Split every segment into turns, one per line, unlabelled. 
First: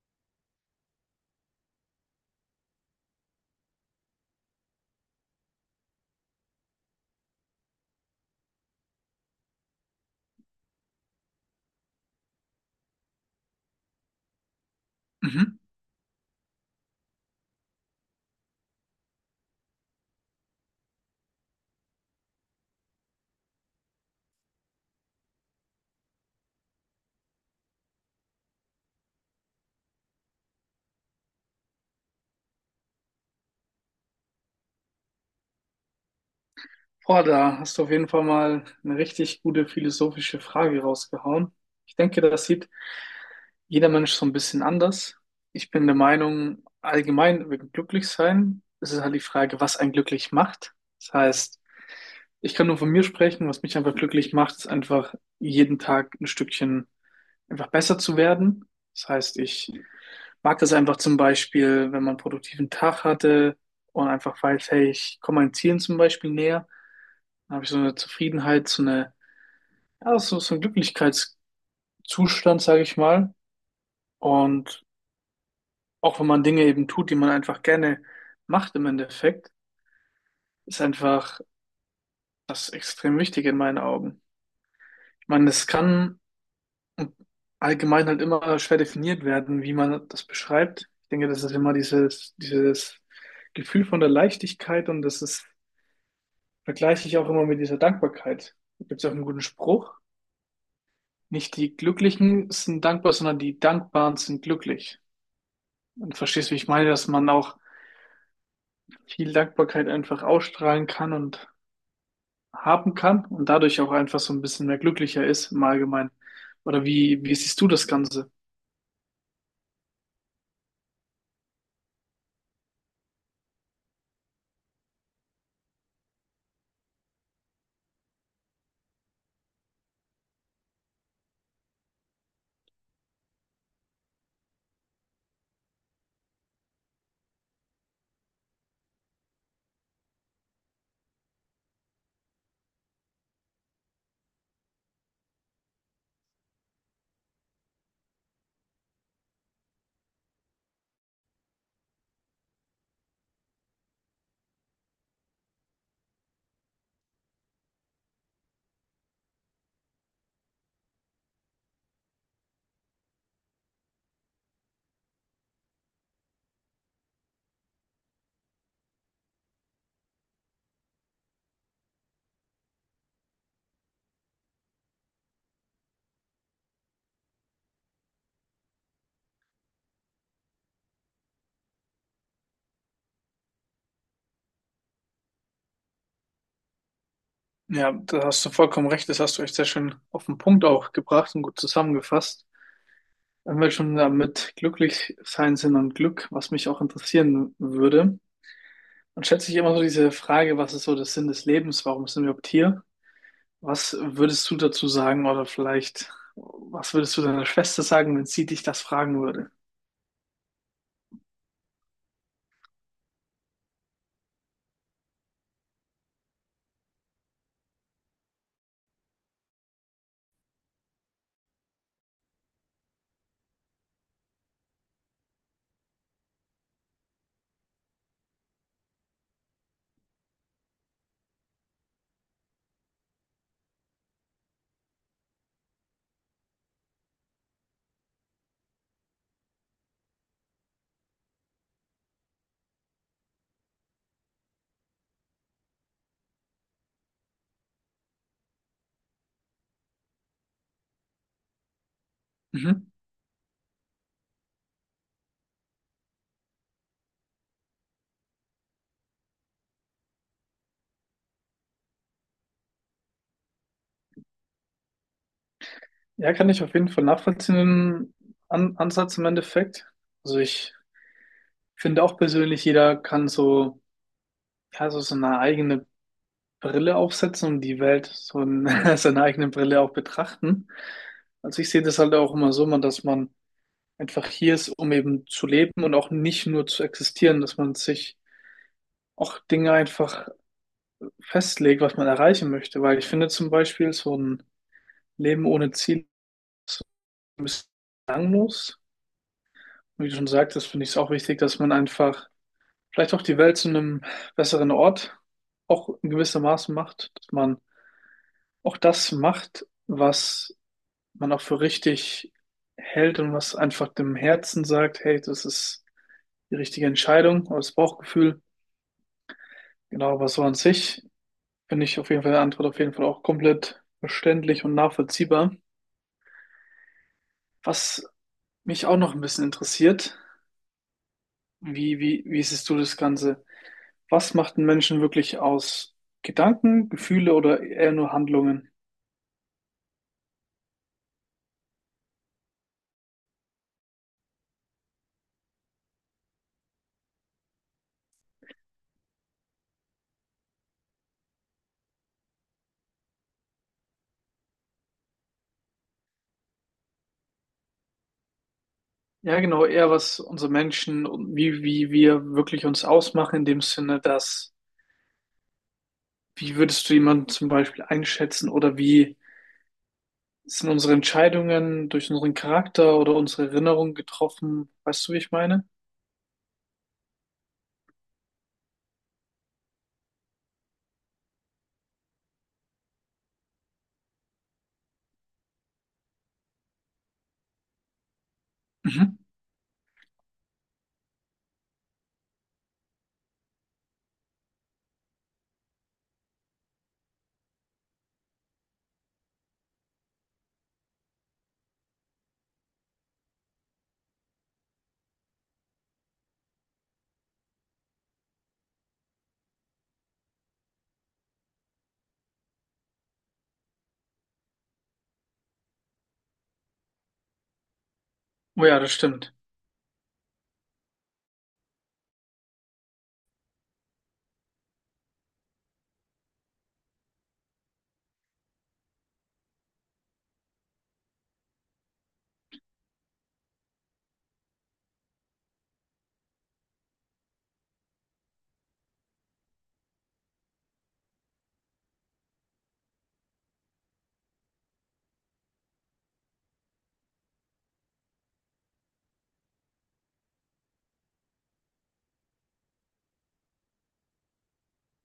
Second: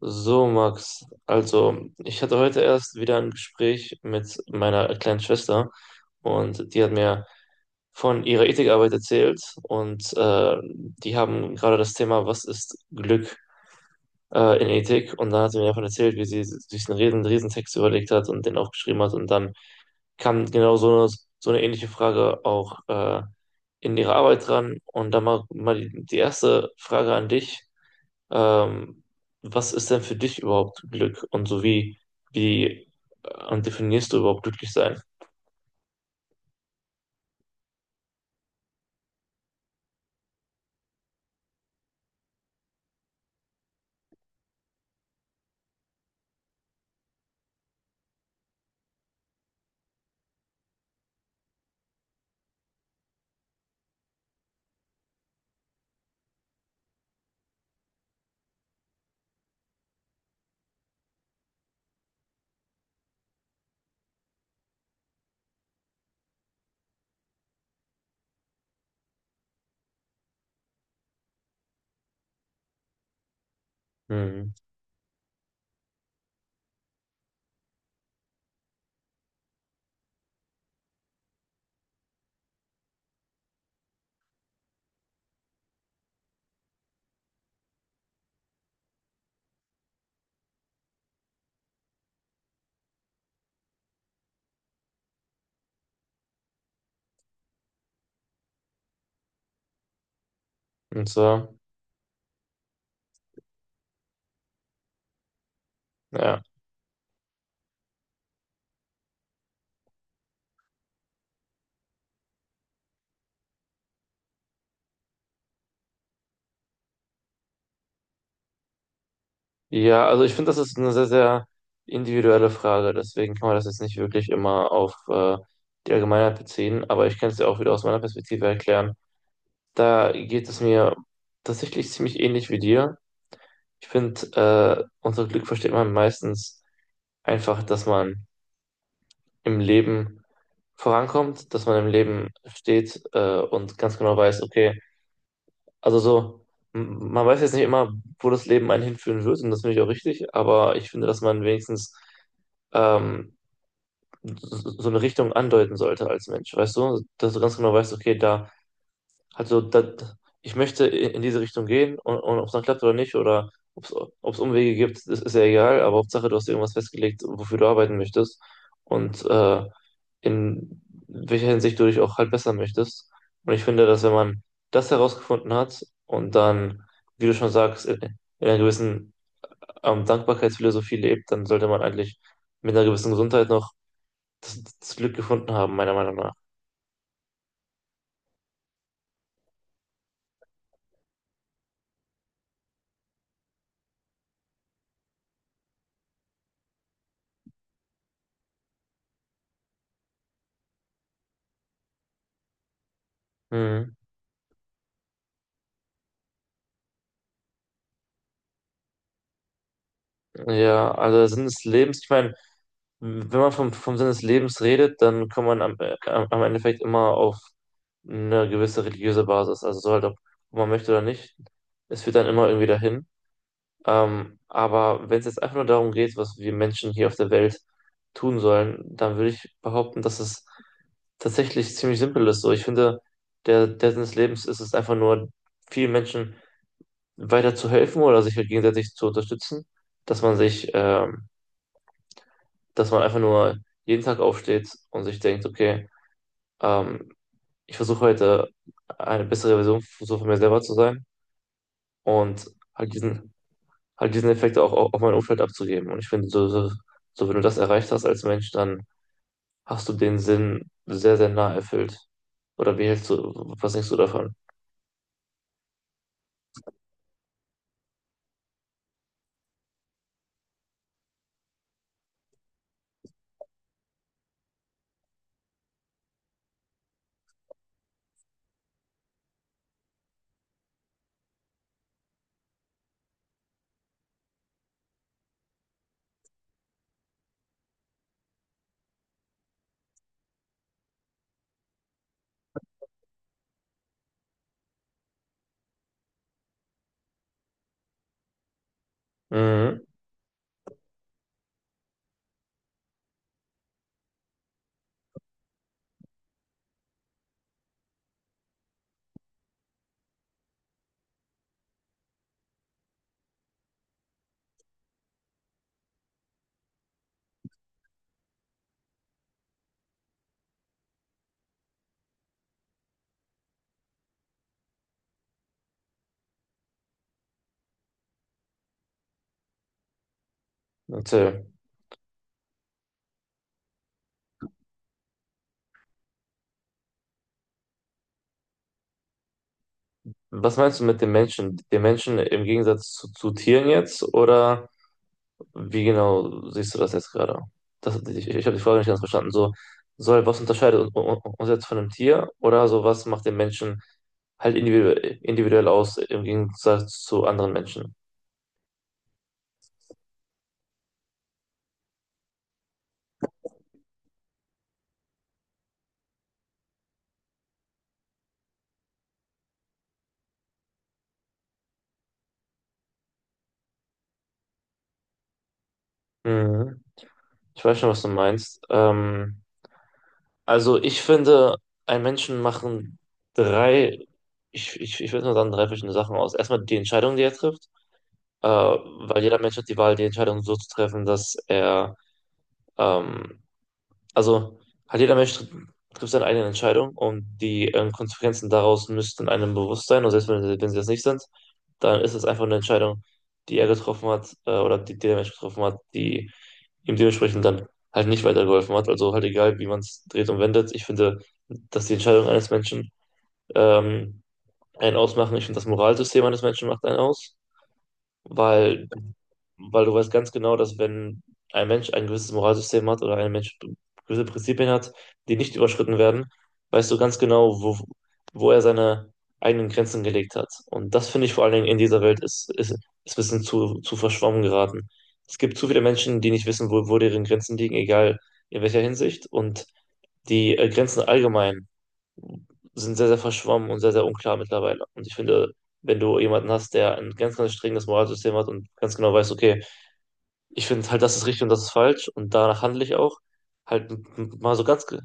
So, Max, also ich hatte heute erst wieder ein Gespräch mit meiner kleinen Schwester und die hat mir von ihrer Ethikarbeit erzählt und die haben gerade das Thema, was ist Glück in Ethik, und dann hat
Mhm.
sie mir davon erzählt, wie sie sich einen riesen, riesen Text überlegt hat und den aufgeschrieben hat, und dann kam genau so eine ähnliche Frage auch in ihre Arbeit dran, und dann mal die erste Frage an dich. Ähm, Was ist denn für dich überhaupt Glück? Und so wie definierst du überhaupt glücklich sein?
Boah, da hast du auf jeden Fall mal eine richtig gute philosophische Frage rausgehauen. Ich denke, das sieht jeder Mensch so ein bisschen anders. Ich bin der Meinung, allgemein wegen Glücklichsein ist es halt die Frage, was einen glücklich macht. Das heißt, ich kann nur von mir sprechen, was mich einfach glücklich macht, ist einfach jeden Tag ein Stückchen einfach besser zu werden. Das heißt, ich mag das einfach zum Beispiel, wenn man einen produktiven Tag hatte und einfach weiß, hey, ich komme meinen Zielen zum Beispiel näher. Dann habe ich so eine Zufriedenheit, so eine, ja, so, so ein Glücklichkeitszustand, sage ich mal.
Hm.
Und auch wenn man Dinge eben tut, die man einfach gerne macht im Endeffekt, ist einfach das extrem wichtig in meinen Augen. Ich meine, es kann allgemein halt immer schwer definiert werden, wie man das beschreibt. Ich denke, das ist immer dieses Gefühl von der Leichtigkeit, und das ist, vergleiche ich auch immer mit dieser Dankbarkeit. Da gibt es auch einen guten Spruch.
Und
Nicht
so,
die Glücklichen sind dankbar, sondern die Dankbaren sind glücklich. Und
ja.
verstehst, du, wie ich meine, dass man auch viel Dankbarkeit einfach ausstrahlen kann und haben kann und dadurch auch einfach so ein bisschen mehr glücklicher ist im Allgemeinen. Oder wie siehst du das Ganze?
Ja, also ich finde, das ist eine sehr, sehr individuelle Frage. Deswegen kann man das jetzt nicht wirklich immer auf die Allgemeinheit beziehen. Aber ich kann es dir auch wieder aus meiner Perspektive erklären. Da geht es mir tatsächlich ziemlich ähnlich wie dir. Ich finde, unter Glück versteht man meistens einfach, dass man im Leben vorankommt, dass man im Leben steht und ganz genau weiß, okay, also so, man weiß jetzt nicht immer, wo das Leben einen hinführen wird, und das finde ich auch richtig, aber ich finde, dass man wenigstens ähm, so so eine Richtung andeuten sollte als Mensch, weißt du, dass du ganz genau weißt, okay, da, also da, ich möchte in diese Richtung gehen, und ob es dann klappt oder nicht oder ob es Umwege gibt, das ist ja egal, aber Hauptsache, du hast irgendwas festgelegt, wofür du arbeiten möchtest und in welcher Hinsicht du dich auch halt besser möchtest. Und ich finde, dass wenn man das herausgefunden hat und dann, wie du schon sagst, in einer gewissen Dankbarkeitsphilosophie lebt, dann sollte man eigentlich mit einer gewissen Gesundheit noch das Glück gefunden haben, meiner Meinung nach.
Ja, da hast du vollkommen recht. Das hast du echt sehr schön auf den Punkt auch gebracht und gut zusammengefasst. Wenn wir schon damit glücklich sein sind und Glück, was mich auch interessieren würde, dann stellt sich immer so diese Frage, was ist so der Sinn des Lebens? Warum sind wir überhaupt hier?
Hm.
Was würdest du dazu sagen, oder vielleicht, was würdest du deiner Schwester sagen, wenn sie dich das fragen würde?
Ja, also der Sinn des Lebens, ich meine, wenn man vom, vom Sinn des Lebens redet, dann kommt man am, am Endeffekt immer auf eine gewisse religiöse Basis. Also so halt, ob man möchte oder nicht, es führt dann immer irgendwie dahin. Aber wenn es jetzt einfach nur darum geht, was wir Menschen hier auf der Welt tun sollen, dann würde ich behaupten, dass es tatsächlich ziemlich simpel ist. So, ich finde, der Sinn des Lebens ist es einfach nur, vielen Menschen weiter zu helfen oder sich halt gegenseitig zu unterstützen, dass man sich, dass man einfach nur jeden Tag aufsteht und sich denkt, okay, ähm, ich versuche heute eine bessere Version so von mir selber zu sein und
Mhm.
halt diesen halt diesen Effekt auch auf mein Umfeld abzugeben. Und ich finde, so, so, so wenn du das erreicht hast als Mensch, dann hast du den Sinn sehr, sehr nah erfüllt. Oder wie hältst du, was denkst du davon?
Ja, kann ich auf jeden Fall nachvollziehen, den An Ansatz im Endeffekt. Also ich finde auch persönlich, jeder kann so, ja, so seine eigene Brille aufsetzen und die Welt so in seine eigene Brille auch betrachten. Also ich sehe das halt auch immer so, man, dass man einfach hier ist, um eben zu leben und auch nicht nur zu existieren, dass man sich auch Dinge einfach festlegt, was man erreichen möchte, weil ich finde zum Beispiel so ein Leben ohne Ziel ein bisschen langlos.
Mhm.
Wie du schon sagtest, finde ich es auch wichtig, dass man einfach vielleicht auch die Welt zu einem besseren Ort auch in gewissem Maße macht, dass man auch das macht, was man auch für richtig hält und was einfach dem Herzen sagt, hey, das ist die richtige Entscheidung oder das Bauchgefühl. Genau, aber so an sich finde ich auf jeden Fall die Antwort auf jeden Fall auch komplett verständlich und nachvollziehbar. Was mich auch noch ein bisschen interessiert:
Erzähl.
Wie siehst du das Ganze? Was macht einen Menschen wirklich aus? Gedanken, Gefühle oder eher nur Handlungen?
Was meinst du mit den Menschen? Den Menschen im Gegensatz zu Tieren jetzt? Oder wie genau siehst du das jetzt gerade? Das, ich habe die Frage nicht ganz verstanden. So, so halt, was unterscheidet uns jetzt von einem Tier? Oder so, was macht den Menschen halt individuell aus im Gegensatz zu anderen Menschen?
Ja, genau, eher was unsere Menschen und wie wir wirklich uns ausmachen, in dem Sinne, dass, wie würdest du jemanden zum Beispiel einschätzen, oder wie sind unsere Entscheidungen durch unseren Charakter oder unsere Erinnerungen getroffen? Weißt du, wie ich meine?
Mhm. Ich weiß schon, was du meinst. Also ich finde, ein Menschen machen drei, ich würde mal sagen, drei verschiedene Sachen aus. Erstmal die Entscheidung, die er trifft,
Mhm.
weil jeder Mensch hat die Wahl, die Entscheidung so zu treffen, dass er ähm, also halt jeder Mensch trifft seine eigenen Entscheidungen und die Konsequenzen daraus müssten einem bewusst sein. Und selbst wenn, wenn sie das nicht sind, dann ist es einfach eine Entscheidung, die er getroffen hat oder die, die der Mensch getroffen hat, die ihm dementsprechend dann halt nicht weitergeholfen hat. Also halt egal, wie man es dreht und wendet. Ich finde, dass die Entscheidung eines Menschen ähm, einen ausmachen. Ich finde, das Moralsystem eines Menschen macht einen aus,
Oh ja,
weil,
das stimmt.
weil du weißt ganz genau, dass wenn ein Mensch ein gewisses Moralsystem hat oder ein Mensch gewisse Prinzipien hat, die nicht überschritten werden, weißt du ganz genau, wo, wo er seine eigenen Grenzen gelegt hat. Und das finde ich vor allen Dingen in dieser Welt ist, ist ein bisschen zu verschwommen geraten. Es gibt zu viele Menschen, die nicht wissen, wo deren Grenzen liegen, egal in welcher Hinsicht, und die Grenzen allgemein sind sehr, sehr verschwommen und sehr, sehr unklar mittlerweile. Und ich finde, wenn du jemanden hast, der ein ganz, ganz strenges Moralsystem hat und ganz genau weiß, okay, ich finde halt, das ist richtig und das ist falsch und danach handle ich auch, halt mal so ganz,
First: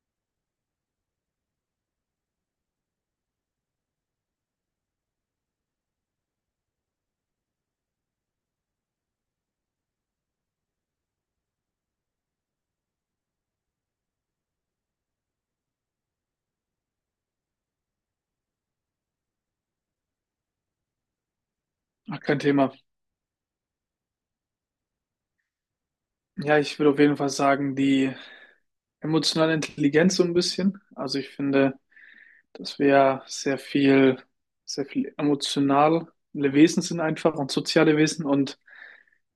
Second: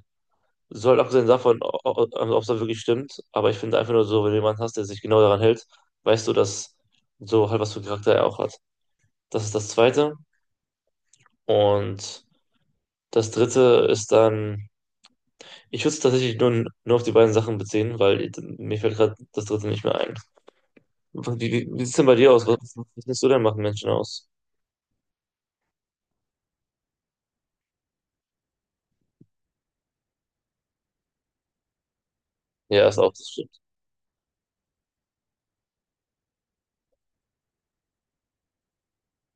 so halt abgesehen davon, ob es da wirklich stimmt, aber ich finde einfach nur so, wenn du jemanden hast, der sich genau daran hält, weißt du, dass so halt was für Charakter er auch hat. Das ist das Zweite. Und das Dritte ist dann, ich würde es tatsächlich nur auf die beiden Sachen beziehen, weil mir fällt gerade das Dritte nicht mehr ein. Wie sieht's denn bei
Ach,
dir
kein
aus?
Thema.
Was lässt du denn machen, Menschen aus?
Ja, ich würde auf jeden Fall sagen, die emotionale Intelligenz so ein bisschen. Also ich finde, dass
Ja,
wir
ist auch,
ja
das
sehr
stimmt.
viel, sehr viel emotionale Wesen sind einfach und soziale Wesen, und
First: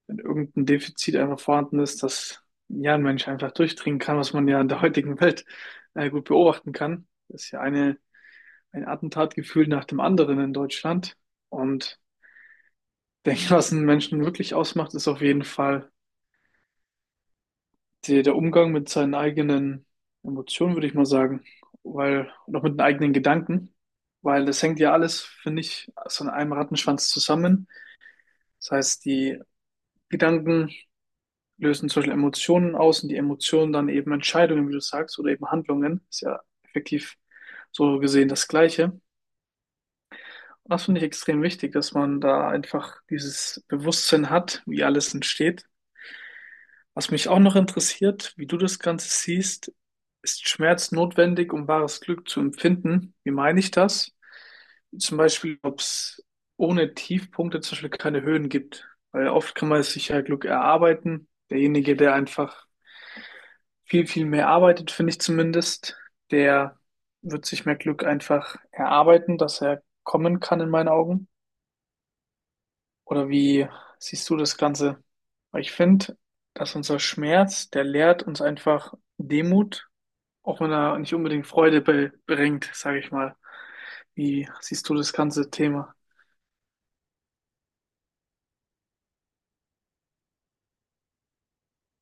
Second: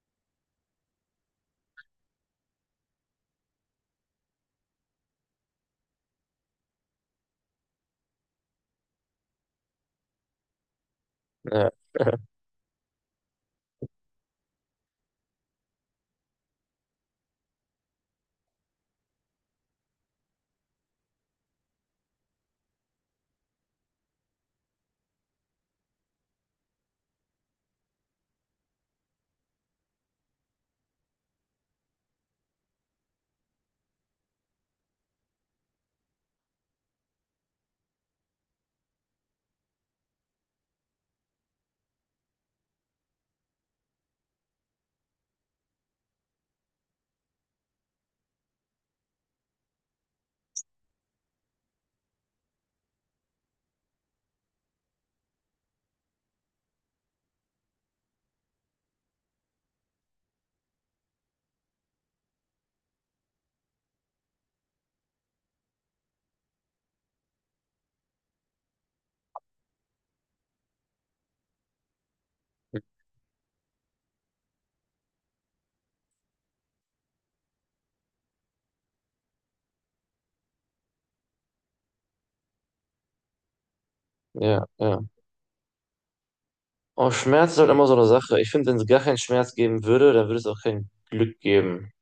wenn irgendein Defizit einfach vorhanden ist, dass ja ein Mensch einfach durchdringen kann, was man ja in der heutigen Welt gut beobachten kann. Das ist ja eine, ein Attentatgefühl nach dem anderen in Deutschland.
Ja,
Und ich denke, was einen Menschen wirklich ausmacht, ist auf jeden Fall die, der Umgang mit seinen eigenen Emotionen, würde ich mal sagen, weil, und auch mit den eigenen Gedanken, weil das hängt ja alles, finde ich, so in einem Rattenschwanz zusammen. Das heißt, die Gedanken lösen zum Beispiel Emotionen aus und die Emotionen dann eben Entscheidungen, wie du sagst, oder eben Handlungen. Ist ja effektiv so gesehen das Gleiche. Und das finde ich extrem wichtig, dass man da einfach dieses Bewusstsein hat, wie alles entsteht. Was mich auch noch interessiert, wie du das Ganze siehst: ist Schmerz notwendig, um wahres Glück zu empfinden? Wie meine ich das? Zum Beispiel, ob es ohne Tiefpunkte zum Beispiel keine Höhen gibt. Weil oft kann man sich ja Glück erarbeiten. Derjenige, der einfach viel mehr arbeitet, finde ich zumindest, der wird sich mehr Glück einfach erarbeiten, dass er kommen kann in meinen Augen. Oder wie siehst du das Ganze? Weil ich finde, dass unser Schmerz, der lehrt uns einfach Demut, auch wenn er nicht unbedingt Freude be bringt, sage ich mal. Wie
ja,
siehst du
ja.
das ganze Thema?
Oh, Schmerz ist halt immer so eine Sache. Ich finde, wenn es gar keinen Schmerz geben würde, dann würde es auch kein Glück geben.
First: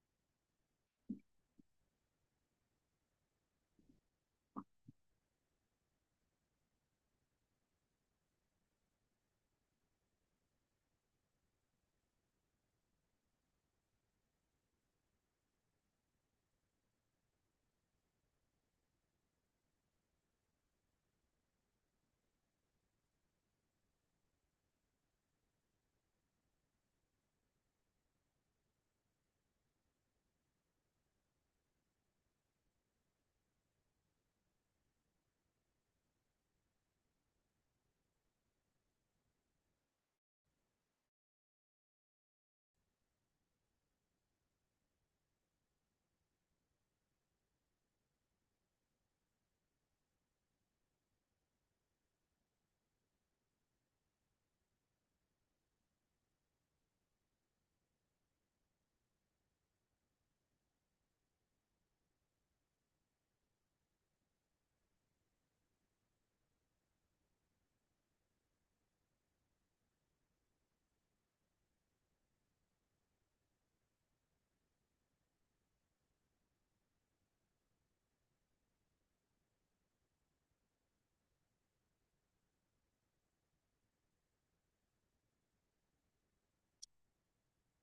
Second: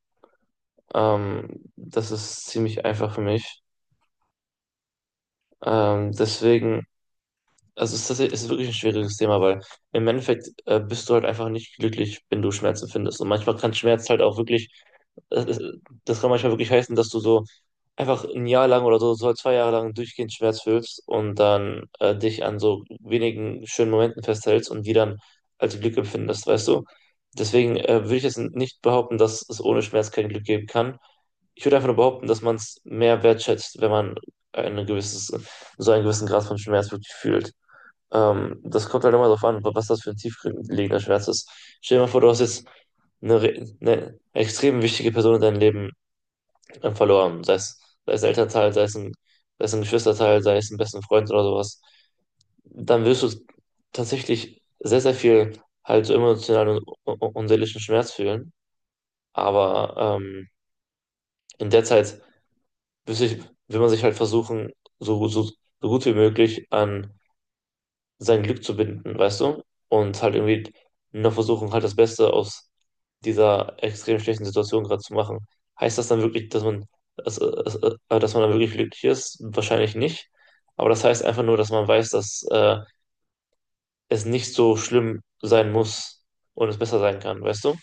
Ähm, das ist ziemlich einfach für mich. Deswegen. Also es ist, tatsächlich- es ist wirklich ein schwieriges Thema, weil im Endeffekt bist du halt einfach nicht glücklich, wenn du Schmerzen findest. Und manchmal kann Schmerz halt auch wirklich, das das kann manchmal wirklich heißen, dass du so einfach 1 Jahr lang oder so, so 2 Jahre lang durchgehend Schmerz fühlst und dann dich an so wenigen schönen Momenten festhältst und die dann als Glück empfindest, weißt du? Deswegen würde ich jetzt nicht behaupten, dass es ohne Schmerz kein Glück geben kann. Ich würde einfach nur behaupten, dass man es mehr wertschätzt, wenn man eine gewisses, so einen gewissen Grad von Schmerz wirklich fühlt. Das kommt halt immer darauf an, was das für ein tiefgelegender Schmerz ist. Stell dir mal vor, du hast jetzt eine, eine extrem wichtige Person in deinem Leben verloren. Sei es ein Elternteil, sei es ein Geschwisterteil, sei es ein besten Freund oder sowas. Dann wirst du tatsächlich sehr, sehr viel halt so emotionalen und, und seelischen Schmerz fühlen. Aber in der Zeit will, sich, will man sich halt versuchen, so gut wie möglich an sein Glück zu binden, weißt du? Und halt irgendwie noch versuchen, halt das Beste aus dieser extrem schlechten Situation gerade zu machen. Heißt das dann wirklich, dass man, dass, äh, dass man dann wirklich glücklich ist? Wahrscheinlich nicht. Aber das heißt einfach nur, dass man weiß, dass es nicht so schlimm sein muss und es besser sein kann, weißt du?